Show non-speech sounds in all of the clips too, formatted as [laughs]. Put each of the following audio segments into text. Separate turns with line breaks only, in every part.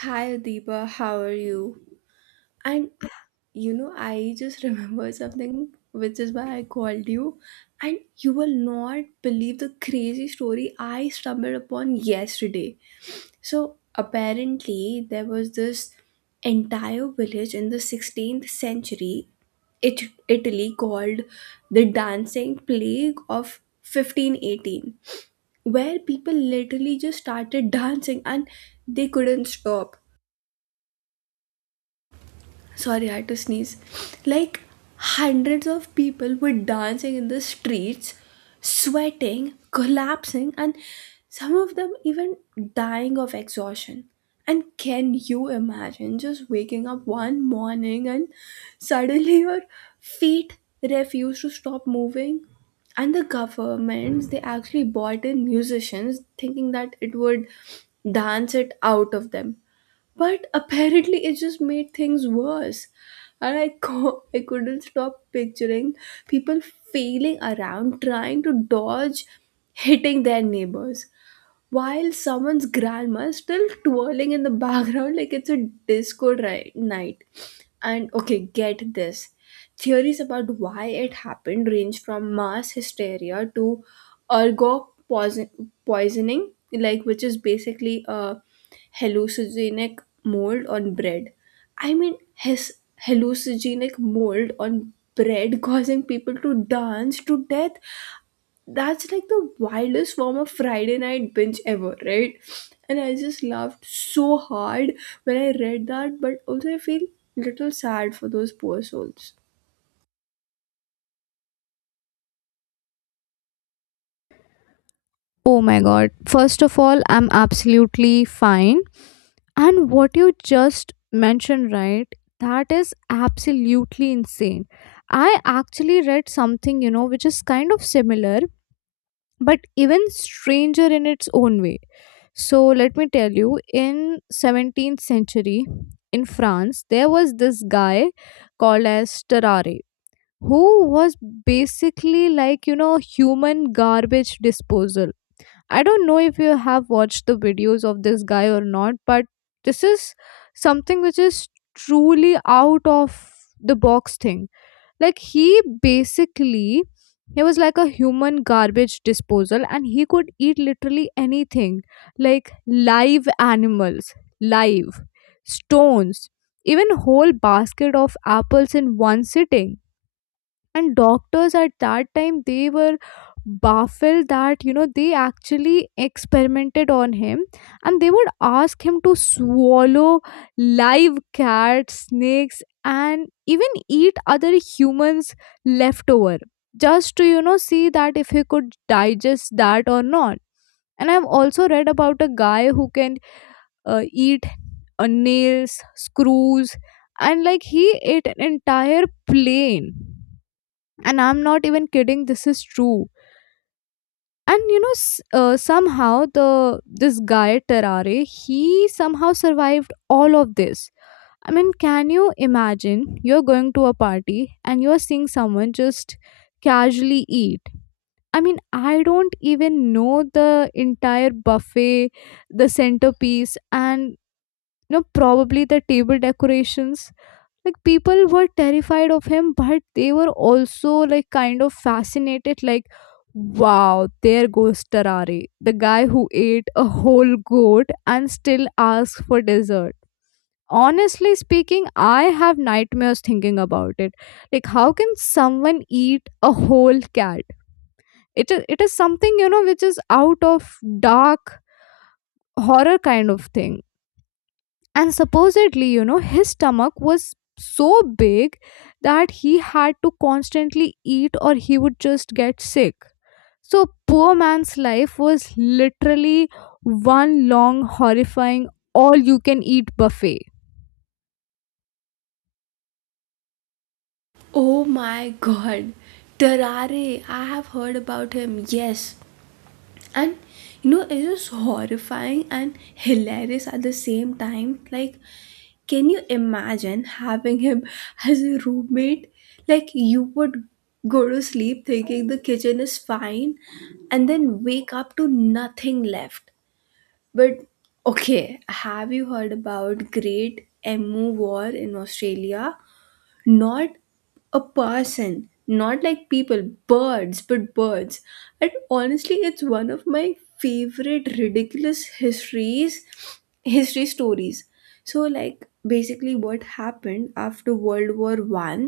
Hi Adiba, how are you? And you know, I just [laughs] remember something, which is why I called you. And you will not believe the crazy story I stumbled upon yesterday. So, apparently, there was this entire village in the 16th century, it, Italy, called the Dancing Plague of 1518, where people literally just started [laughs] dancing and they couldn't stop, sorry, I had to sneeze. Like hundreds of people were dancing in the streets, sweating, collapsing, and some of them even dying of exhaustion. And can you imagine just waking up one morning and suddenly your feet refuse to stop moving? And the governments, they actually bought in musicians thinking that it would dance it out of them, but apparently it just made things worse. And I couldn't stop picturing people failing around trying to dodge hitting their neighbors while someone's grandma is still twirling in the background like it's a disco night. And okay, get this. Theories about why it happened range from mass hysteria to poisoning, like, which is basically a hallucinogenic mold on bread. I mean, his hallucinogenic mold on bread [laughs] causing people to dance to death, that's like the wildest form of Friday night binge ever, right? And I just laughed so hard when I read that, but also I feel little sad for those poor souls.
Oh my god. First of all, I'm absolutely fine. And what you just mentioned, right? That is absolutely insane. I actually read something, which is kind of similar, but even stranger in its own way. So let me tell you, in 17th century in France, there was this guy called as Terrare who was basically like, human garbage disposal. I don't know if you have watched the videos of this guy or not, but this is something which is truly out of the box thing. Like he was like a human garbage disposal, and he could eat literally anything, like live animals, live stones, even whole basket of apples in one sitting. And doctors at that time they were baffled that they actually experimented on him, and they would ask him to swallow live cats, snakes, and even eat other humans leftover just to see that if he could digest that or not. And I've also read about a guy who can eat nails, screws, and like he ate an entire plane, and I'm not even kidding, this is true. And somehow the this guy Terrare he somehow survived all of this. I mean, can you imagine you're going to a party and you're seeing someone just casually eat, I mean, I don't even know, the entire buffet, the centerpiece, and probably the table decorations. Like people were terrified of him, but they were also like kind of fascinated, like, wow, there goes Tarare, the guy who ate a whole goat and still asks for dessert. Honestly speaking, I have nightmares thinking about it. Like, how can someone eat a whole cat? It is something which is out of dark horror kind of thing. And supposedly his stomach was so big that he had to constantly eat or he would just get sick. So poor man's life was literally one long horrifying all you can eat buffet.
Oh my god. Terare, I have heard about him. Yes. And you know, it is horrifying and hilarious at the same time. Like can you imagine having him [laughs] as a roommate? Like you would go to sleep thinking the kitchen is fine and then wake up to nothing left. But okay, have you heard about Great Emu War in Australia? Not a person, not like people, birds, but birds. And honestly, it's one of my favorite ridiculous histories history stories. So, like, basically what happened after World War 1,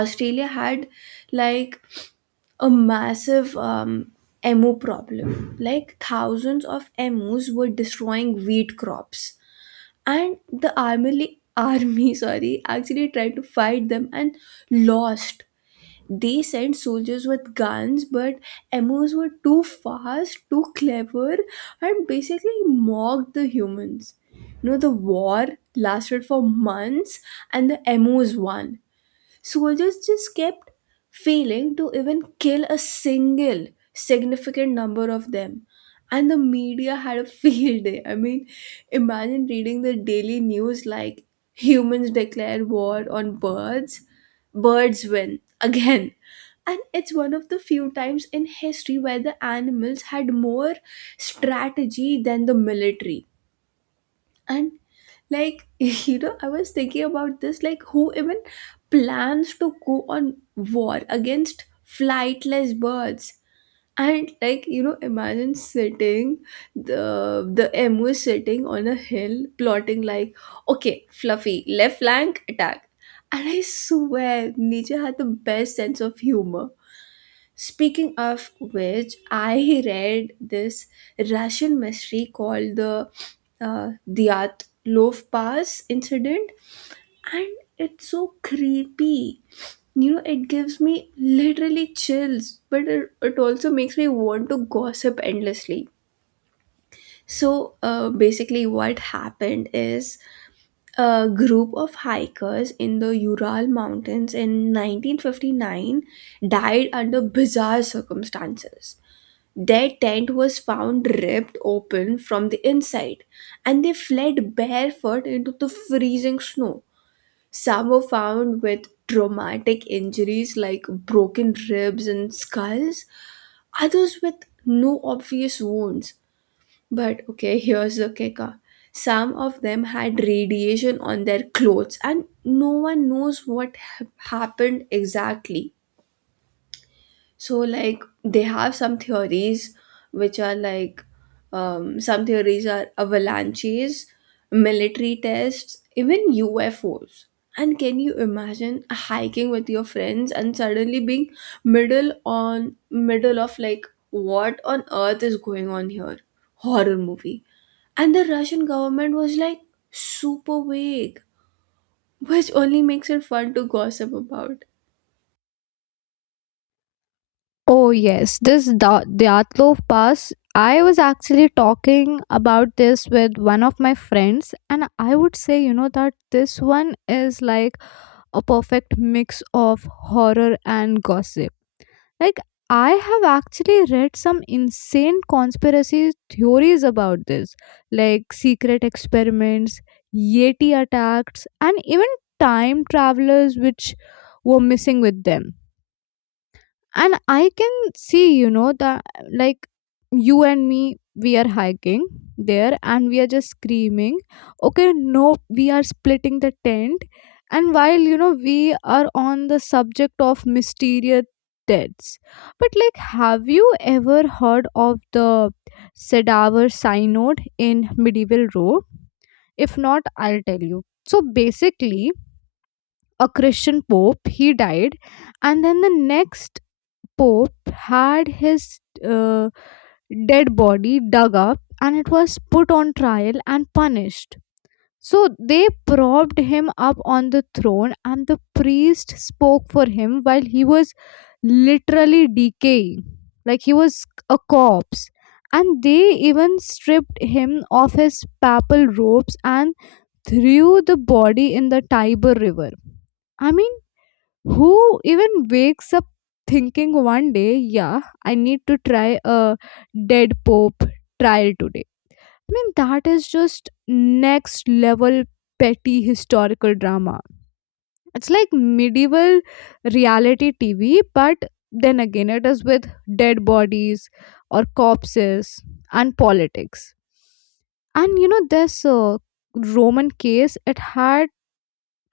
Australia had like a massive emu problem, like thousands of emus were destroying wheat crops. And the army [laughs] sorry, actually tried to fight them and lost. They sent soldiers with guns, but MOs were too fast, too clever, and basically mocked the humans. You know, the war lasted for months, and the MOs won. Soldiers just kept failing to even kill a single significant number of them. And the media had a [laughs] field day. I mean, imagine reading the daily news like, humans declare war on birds, birds win again. And it's one of the few times in history where the animals had more strategy than the military. And like [laughs] you know, I was thinking about this, like who even plans to go on war against flightless birds? And like, you know, imagine sitting, the emu sitting on a hill plotting like, okay, fluffy, left flank attack. And I swear Nietzsche had the best sense of humor. Speaking of which, I read this Russian mystery called the Diyat Loaf Pass incident, and it's so creepy. You know, it gives me literally chills, but it also makes me want to gossip endlessly. So, basically, what happened is a group of hikers in the Ural Mountains in 1959 died under bizarre circumstances. Their tent was found ripped open from the inside, and they fled barefoot into the freezing snow. Some were found with traumatic injuries like broken ribs and skulls, others with no obvious wounds. But okay, [laughs] here's the kicker, some of them had radiation on their clothes, and no one knows what happened exactly. So, like, they have some theories which are like, some theories are avalanches, military tests, even UFOs. And can you imagine hiking with your friends and suddenly being middle of like, what on earth is going on here? Horror movie. And the Russian government was like super vague, which only makes it fun to gossip about.
Oh yes, this Dyatlov pass. I was actually talking about this with one of my friends, and I would say that this one is like a perfect mix of horror and gossip. Like, I have actually read some insane conspiracy theories about this, like secret experiments, Yeti attacks, and even time travelers which were missing with them. And I can see that, like, you and me, we are hiking there and we are just screaming, okay, no, we are splitting the tent. And while we are on the subject of mysterious deaths, but like, have you ever heard of the cadaver synod in medieval Rome? If not, I'll tell you. So basically, a Christian pope he died, and then the next Pope had his uh, dead body dug up, and it was put on trial and punished. So they propped him up on the throne, and the priest spoke for him while he was literally decaying, like he was a corpse. And they even stripped him of his papal robes and threw the body in the Tiber River. I mean, who even wakes up thinking one day, yeah, I need to try a dead pope trial today? I mean, that is just next level petty historical drama. It's like medieval reality TV, but then again, it is with dead bodies or corpses and politics. And this Roman case, it had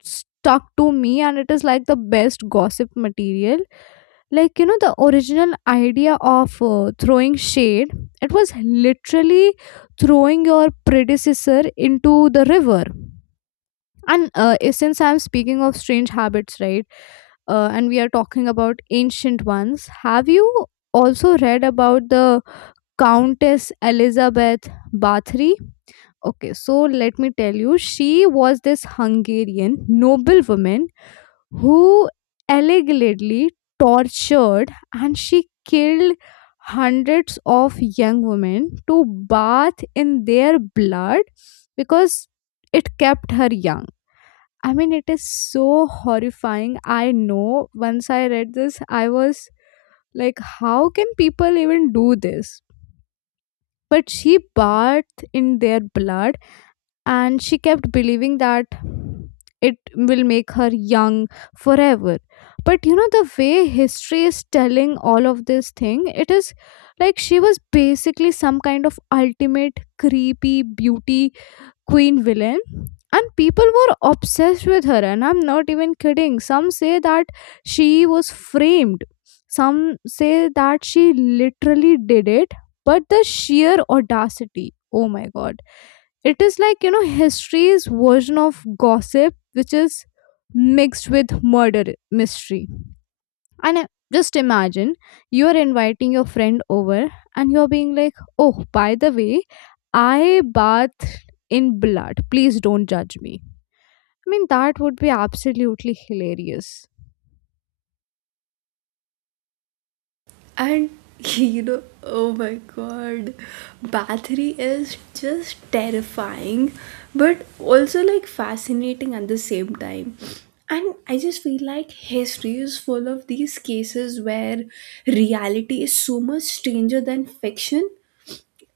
stuck to me, and it is like the best gossip material. Like the original idea of throwing shade, it was literally throwing your predecessor into the river. And since I'm speaking of strange habits, right, and we are talking about ancient ones, have you also read about the Countess Elizabeth Bathory? Okay, so let me tell you, she was this Hungarian noble woman who allegedly tortured and she killed hundreds of young women to bath in their blood because it kept her young. I mean, it is so horrifying. I know, once I read this, I was like, how can people even do this? But she bathed in their blood and she kept believing that it will make her young forever. But the way history is telling all of this thing, it is like she was basically some kind of ultimate creepy beauty queen villain, and people were obsessed with her. And I'm not even kidding, some say that she was framed, some say that she literally did it. But the sheer audacity, oh my god, it is like, history's version of gossip, which is mixed with murder mystery. And just imagine you're inviting your friend over and you're being like, oh, by the way, I bathed in blood. Please don't judge me. I mean, that would be absolutely hilarious.
And [laughs] you know, oh my god, Bathory is just terrifying, but also like fascinating at the same time. And I just feel like history is full of these cases where reality is so much stranger than fiction.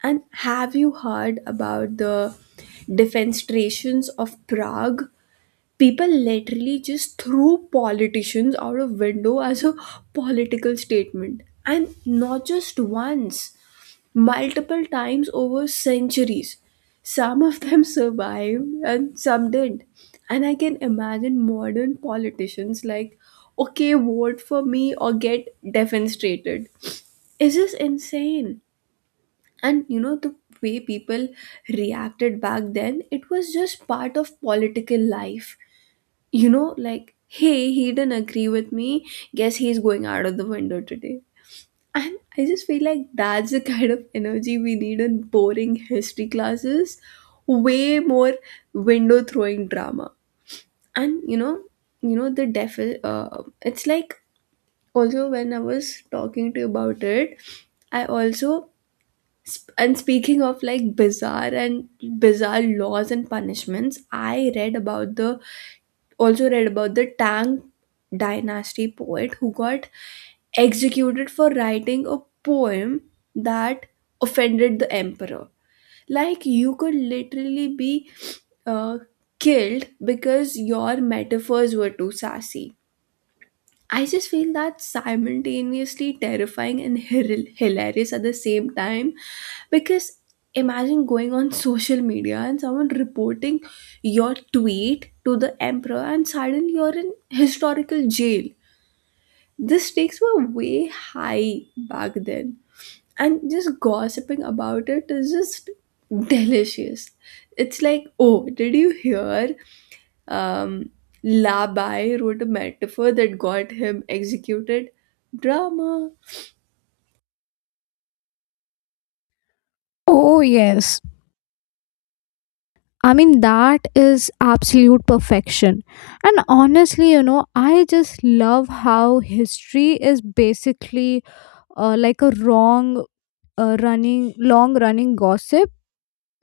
And have you heard about the defenestrations of Prague? People literally just threw politicians out of window as a political statement, and not just once, multiple times over centuries. Some of them [laughs] survived and some didn't. And I can imagine modern politicians like, okay, vote for me or get defenestrated. Is this insane? And you know, the way people reacted back then, it was just part of political life. You know, like, hey, he didn't agree with me. Guess he's going out of the window today. And I just feel like that's the kind of energy we need in boring history classes. Way more window throwing drama. And you know the it's like also when I was talking to you about it, I also sp- and speaking of like bizarre laws and punishments, I read about the Tang dynasty poet who got executed for writing a poem that offended the emperor. Like, you could literally be uh, killed because your metaphors were too sassy. I just feel that's simultaneously terrifying and hilarious at the same time, because imagine going on social media and someone reporting your tweet to the emperor and suddenly you're in historical jail. The stakes were way high back then, and just gossiping about it is just delicious. It's like, oh, did you hear um, Labai wrote a metaphor that got him executed. Drama.
Oh, yes. I mean, that is absolute perfection. And honestly, I just love how history is basically like a wrong running long running gossip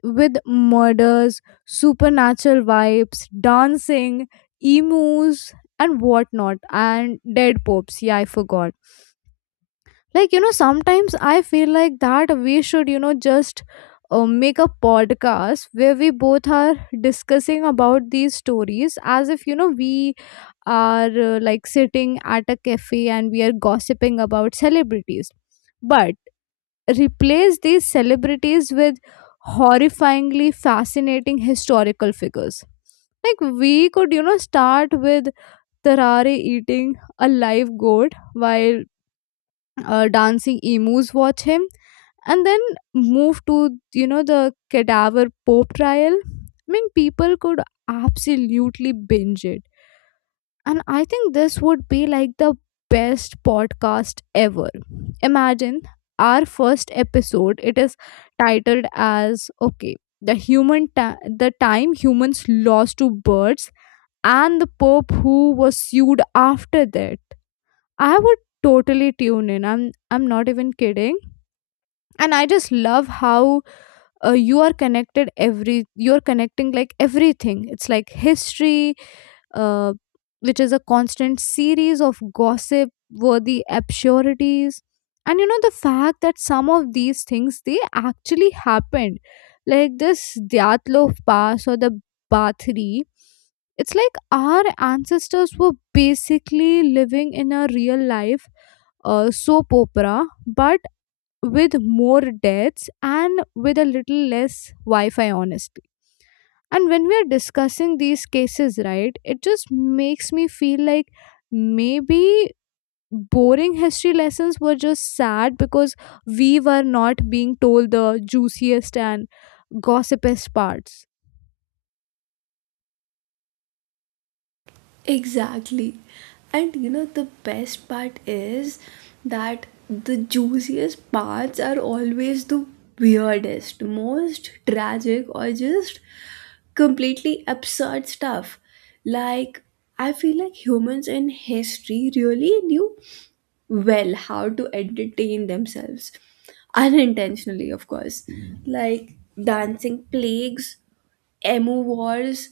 with murders, supernatural vibes, dancing emus, and whatnot, and dead popes, yeah, I forgot. Like sometimes I feel like that we should just make a podcast where we both are discussing about these stories as if we are like sitting at a cafe and we are gossiping about celebrities, but replace these celebrities with horrifyingly fascinating historical figures. Like, we could, start with Tarare eating a live goat while dancing emus watch him, and then move to, the cadaver pope trial. I mean, people could absolutely binge it, and I think this would be like the best podcast ever. Imagine our first episode, it is titled as, okay, the human ta- the time humans lost to birds and the pope who was sued after that. I would totally tune in. I'm not even kidding. And I just love how you're connecting, like, everything. It's like history, uh, which is a constant series of gossip worthy absurdities. And the fact that some of these things they actually happened, like this Dyatlov pass or the Bathory, it's like our ancestors were basically living in a real life soap opera, but with more deaths and with a little less wi-fi, honestly. And when we are discussing these cases, right, it just makes me feel like, maybe boring history lessons were just sad because we were not being told the juiciest and gossipest parts.
Exactly. And you know, the best part is that the juiciest parts are always the weirdest, most tragic, or just completely absurd stuff. Like, I feel like humans in history really knew well how to entertain themselves, unintentionally, of course. Like dancing plagues, emu wars,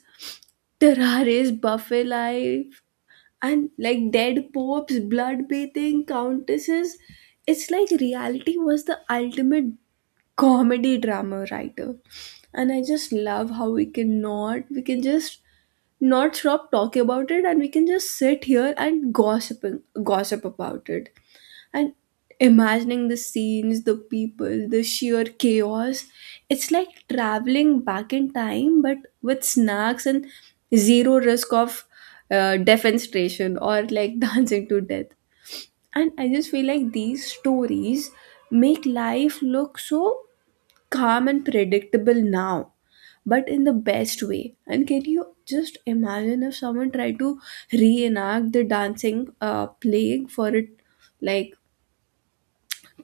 terraries buffet life, and like dead popes, blood bathing countesses. It's like reality was the ultimate comedy drama writer. And I just love how we can just not stop talking about it, and we can just sit here and gossip about it and imagining the scenes, the people, the sheer chaos. It's like traveling back in time but with snacks and zero risk of defenestration or like [laughs] dancing to death. And I just feel like these stories make life look so calm and predictable now, but in the best way. And can you just imagine if someone tried to reenact the dancing plague for it, like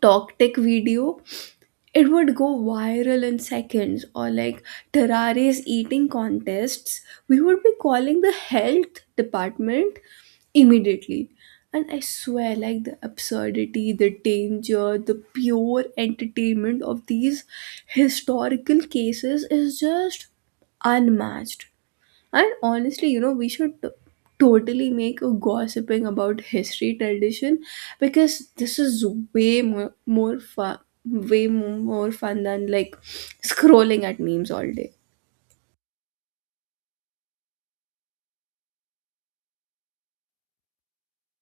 talk tech video, it would go viral in seconds. Or like terraria's eating contests, we would be calling the health department immediately. And I swear, like, the absurdity, the danger, the pure entertainment of these historical cases is just unmatched. And honestly, you know, we should totally make a gossiping about history tradition because this is way more fun, way more fun than like scrolling at memes all day.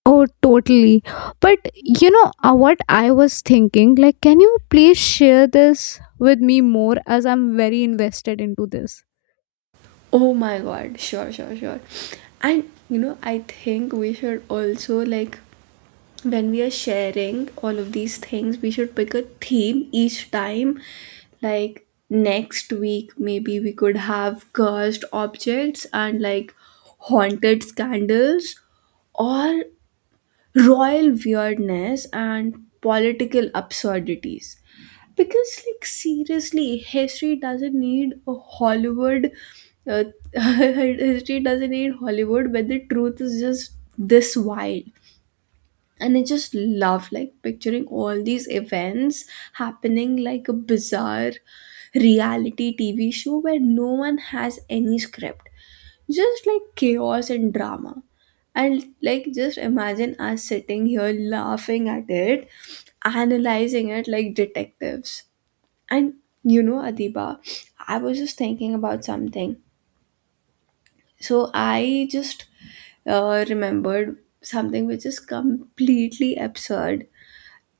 Oh, totally. But what I was thinking? Like, can you please share this with me more as I'm very invested into this?
Oh my god, sure, sure, sure. And you know, I think we should also like, when we are sharing all of these things, we should pick a theme each time. Like next week, maybe we could have cursed objects and like haunted scandals, or royal weirdness and political absurdities. Because, like, seriously, history doesn't need a Hollywood. Uh, [laughs] history doesn't need Hollywood, but the truth is just this wild. And I just love like picturing all these events happening like a bizarre reality TV show where no one has any script, just like chaos and drama. And like, just imagine us sitting here laughing at it, analyzing it like detectives. And you know, Adiba, I was just thinking about something. So I just remembered something which is completely absurd.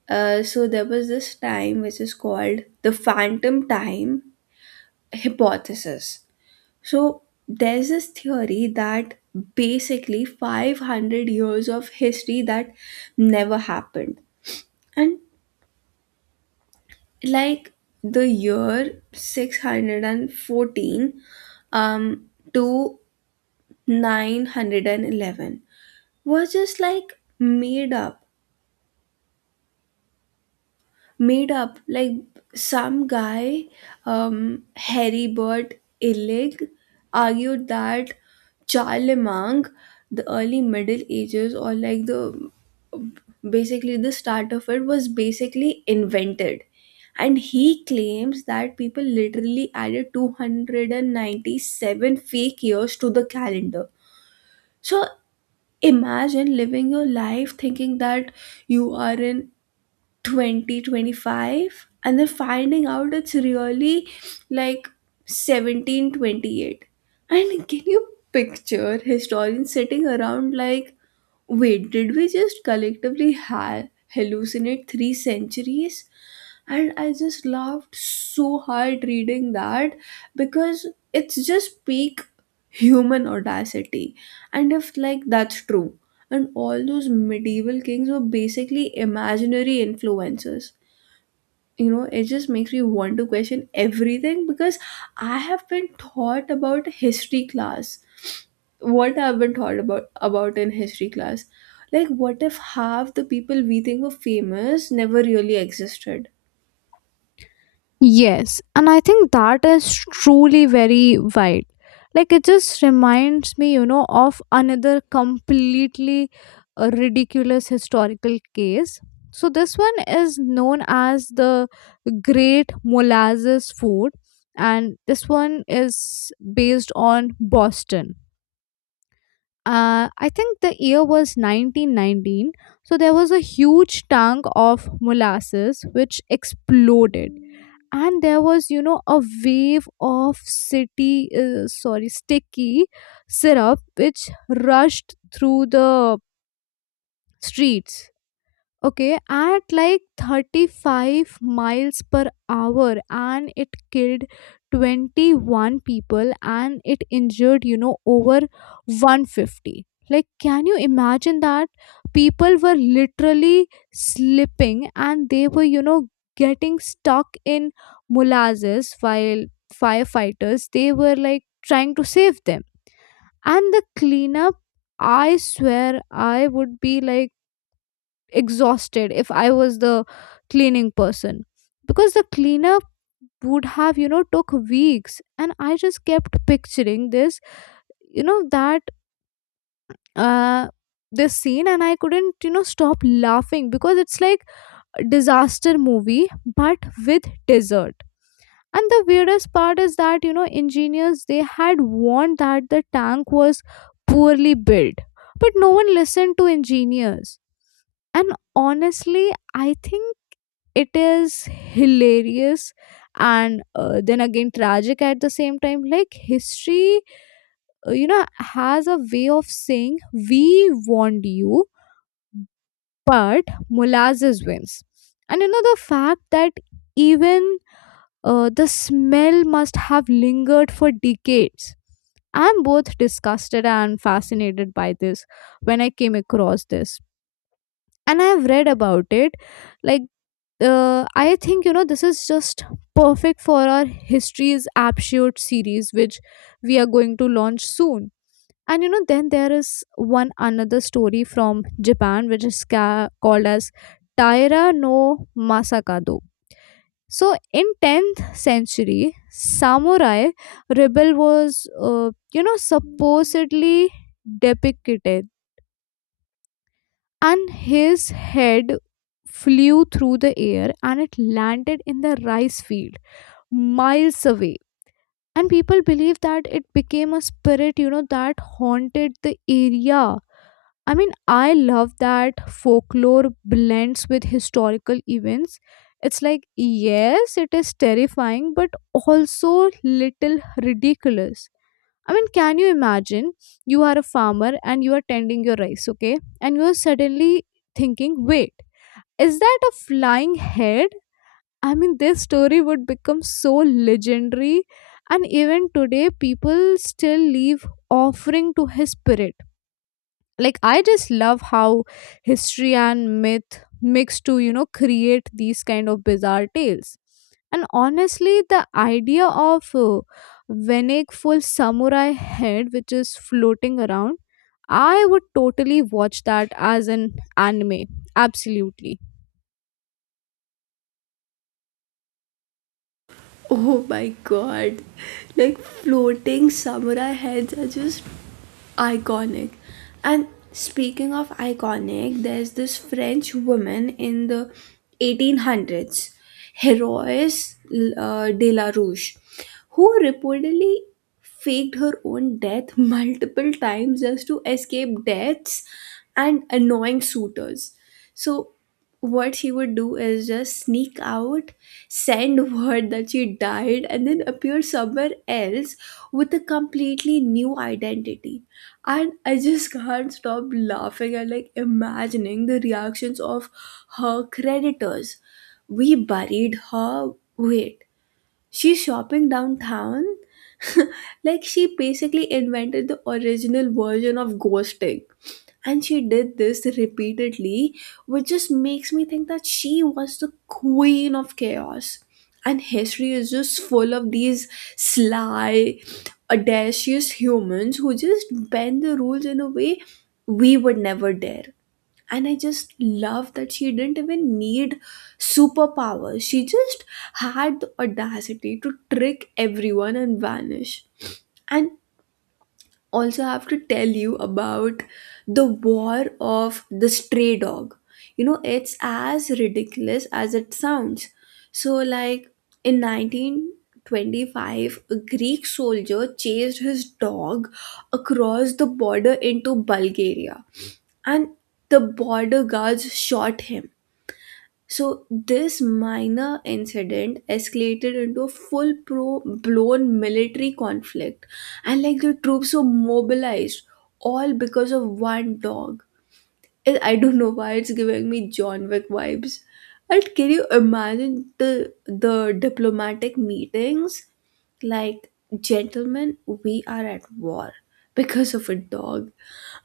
So there was this time which is called the phantom time hypothesis. So there's this theory that basically 500 years of history that never happened. And like the year 614 um, to 911 was just like made up, like some guy Heribert Illig argued that Charlemagne, the early middle ages, or like the basically the start of it was basically invented. And he claims that people literally added 297 fake years to the calendar. So imagine living your life thinking that you are in 2025, and then finding out it's really like 1728. And can you picture historians sitting around like, wait, did we just collectively hallucinate 3 centuries? And I just laughed so hard reading that because it's just peak human audacity. And if, like, that's true, and all those medieval kings were basically imaginary influencers. You know, it just makes me want to question everything because I have been taught about history class what I've been taught about in history class. Like, what if half the people we think were famous never really existed?
Yes, and I think that is truly very wide. Like, it just reminds me, of another completely ridiculous historical case. So this one is known as the Great Molasses Food, and this one is based on Boston, I think the year was 1919. So there was a huge tank of molasses which exploded. And there was, a wave of city, sorry, sticky syrup which rushed through the streets. Okay, at like 35 miles per hour, and it killed 21 people and it injured, over 150. Like, can you imagine that? People were literally slipping and they were, getting stuck in molasses, while firefighters they were like trying to save them. And the cleanup, I swear, I would be like exhausted if I was the cleaning person, because the cleanup would have took weeks. And I just kept picturing this, that uh this scene, and I couldn't, stop laughing because it's like a disaster movie, but with dessert. And the weirdest part is that engineers they had warned that the tank was poorly built, but no one listened to engineers. And honestly, I think it is hilarious, and then again tragic at the same time. Like, history, uh, you know has a way of saying we warned you, but molasses wins. And the fact that even the smell must have lingered for decades, I'm both disgusted and fascinated by this when I came across this and I've read about it. Like, I think this is just perfect for our history's absurd series, which we are going to launch soon. And then there is one another story from Japan, which is called as Taira no Masakado. So, in 10th century, samurai rebel was supposedly depicted, and his head flew through the air and it landed in the rice field miles away. And people believe that it became a spirit that haunted the area. I mean, I love that folklore blends with historical events. It's like, yes, it is terrifying but also little ridiculous. I mean, can you imagine you are a farmer and you are tending your rice, okay? And you are suddenly thinking, wait, is that a flying head? I mean, this story would become so legendary, and even today, people still leave offering to his spirit. Like, I just love how history and myth mix to, create these kind of bizarre tales. And honestly, the idea of Venek full samurai head, which is floating around, I would totally watch that as an anime. Absolutely.
Oh my god. Like floating samurai heads are just iconic. And speaking of iconic, there's this French woman in the 1800s, Heroes de la Rouche, who reportedly faked her own death [laughs] multiple times just to escape deaths and annoying suitors. So, what she would do is just sneak out, send [laughs] word that she died and then appear somewhere else with a completely new identity. And I just can't stop laughing and like imagining the reactions of her creditors. We buried her, wait, she's shopping downtown. [laughs] Like she basically invented the original version of ghosting. And she did this repeatedly, which just makes me think that she was the queen of chaos. And history is just full of these sly, audacious humans who just bend the rules in a way we would never dare. And I just love that she didn't even need superpowers. She just had the audacity to trick everyone and vanish. And also have to tell you about the war of the stray dog. You know, it's as ridiculous as it sounds. So, like, in 1925, a Greek soldier chased his dog across the border into Bulgaria, and the border guards shot him. So this minor incident escalated into a full pro blown military conflict, and like the troops were mobilized all because of one dog. I don't know why it's giving me John Wick vibes. And can you imagine the diplomatic meetings? Like, gentlemen, we are at war because of a dog.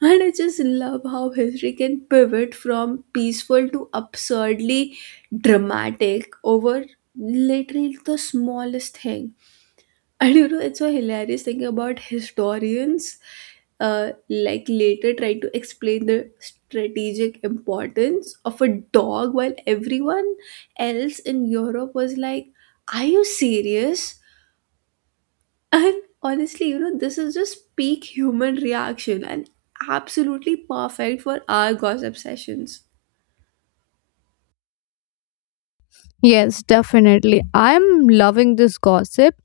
And I just love how history can pivot from peaceful to absurdly dramatic over literally the smallest thing. And you know, it's so hilarious thinking about historians like later trying to explain the strategic importance of a dog while everyone else in Europe was like, are you serious? And honestly, you know, this is just peak human reaction and absolutely perfect for our gossip sessions.
Yes, definitely. I'm loving this gossip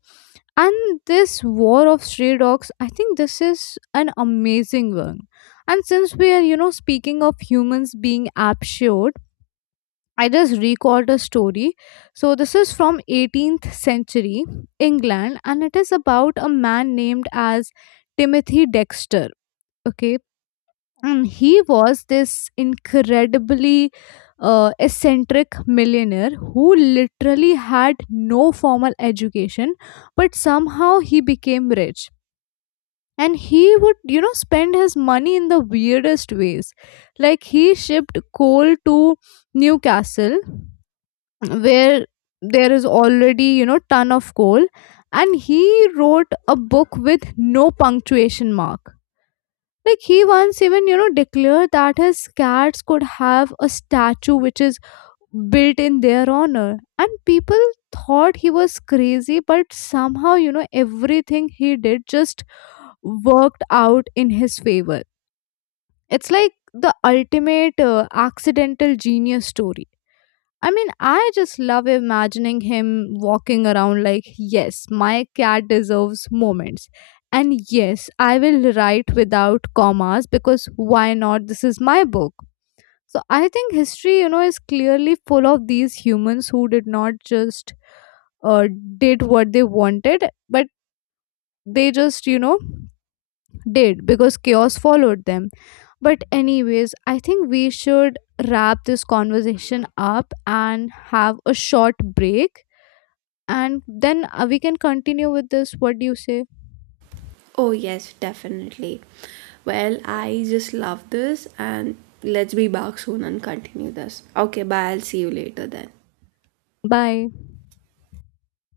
and this war of stray dogs. I think this is an amazing one. And since we are, speaking of humans being absurd, I just recalled a story. So this is from 18th century England, and it is about a man named as Timothy Dexter. Okay, and he was this incredibly eccentric millionaire who literally had no formal education but somehow he became rich. And he would spend his money in the weirdest ways, like he shipped coal to Newcastle where there is already ton of coal. And he wrote a book with no punctuation mark. Like he once even, declared that his cats could have a statue which is built in their honor. And people thought he was crazy, but somehow, everything he did just worked out in his favor. It's like the ultimate accidental genius story. I mean, I just love imagining him walking around like, yes, my cat deserves moments. And yes, I will write without commas because why not? This is my book. So I think history, is clearly full of these humans who did not just uh, did what they wanted, but they just, did because chaos followed them. But, anyways, I think we should wrap this conversation up and have a short break, and then we can continue with this, what do you say?
Oh, yes, definitely. Well, I just love this, and let's be back soon and continue this. Okay, bye. I'll see you later then.
Bye.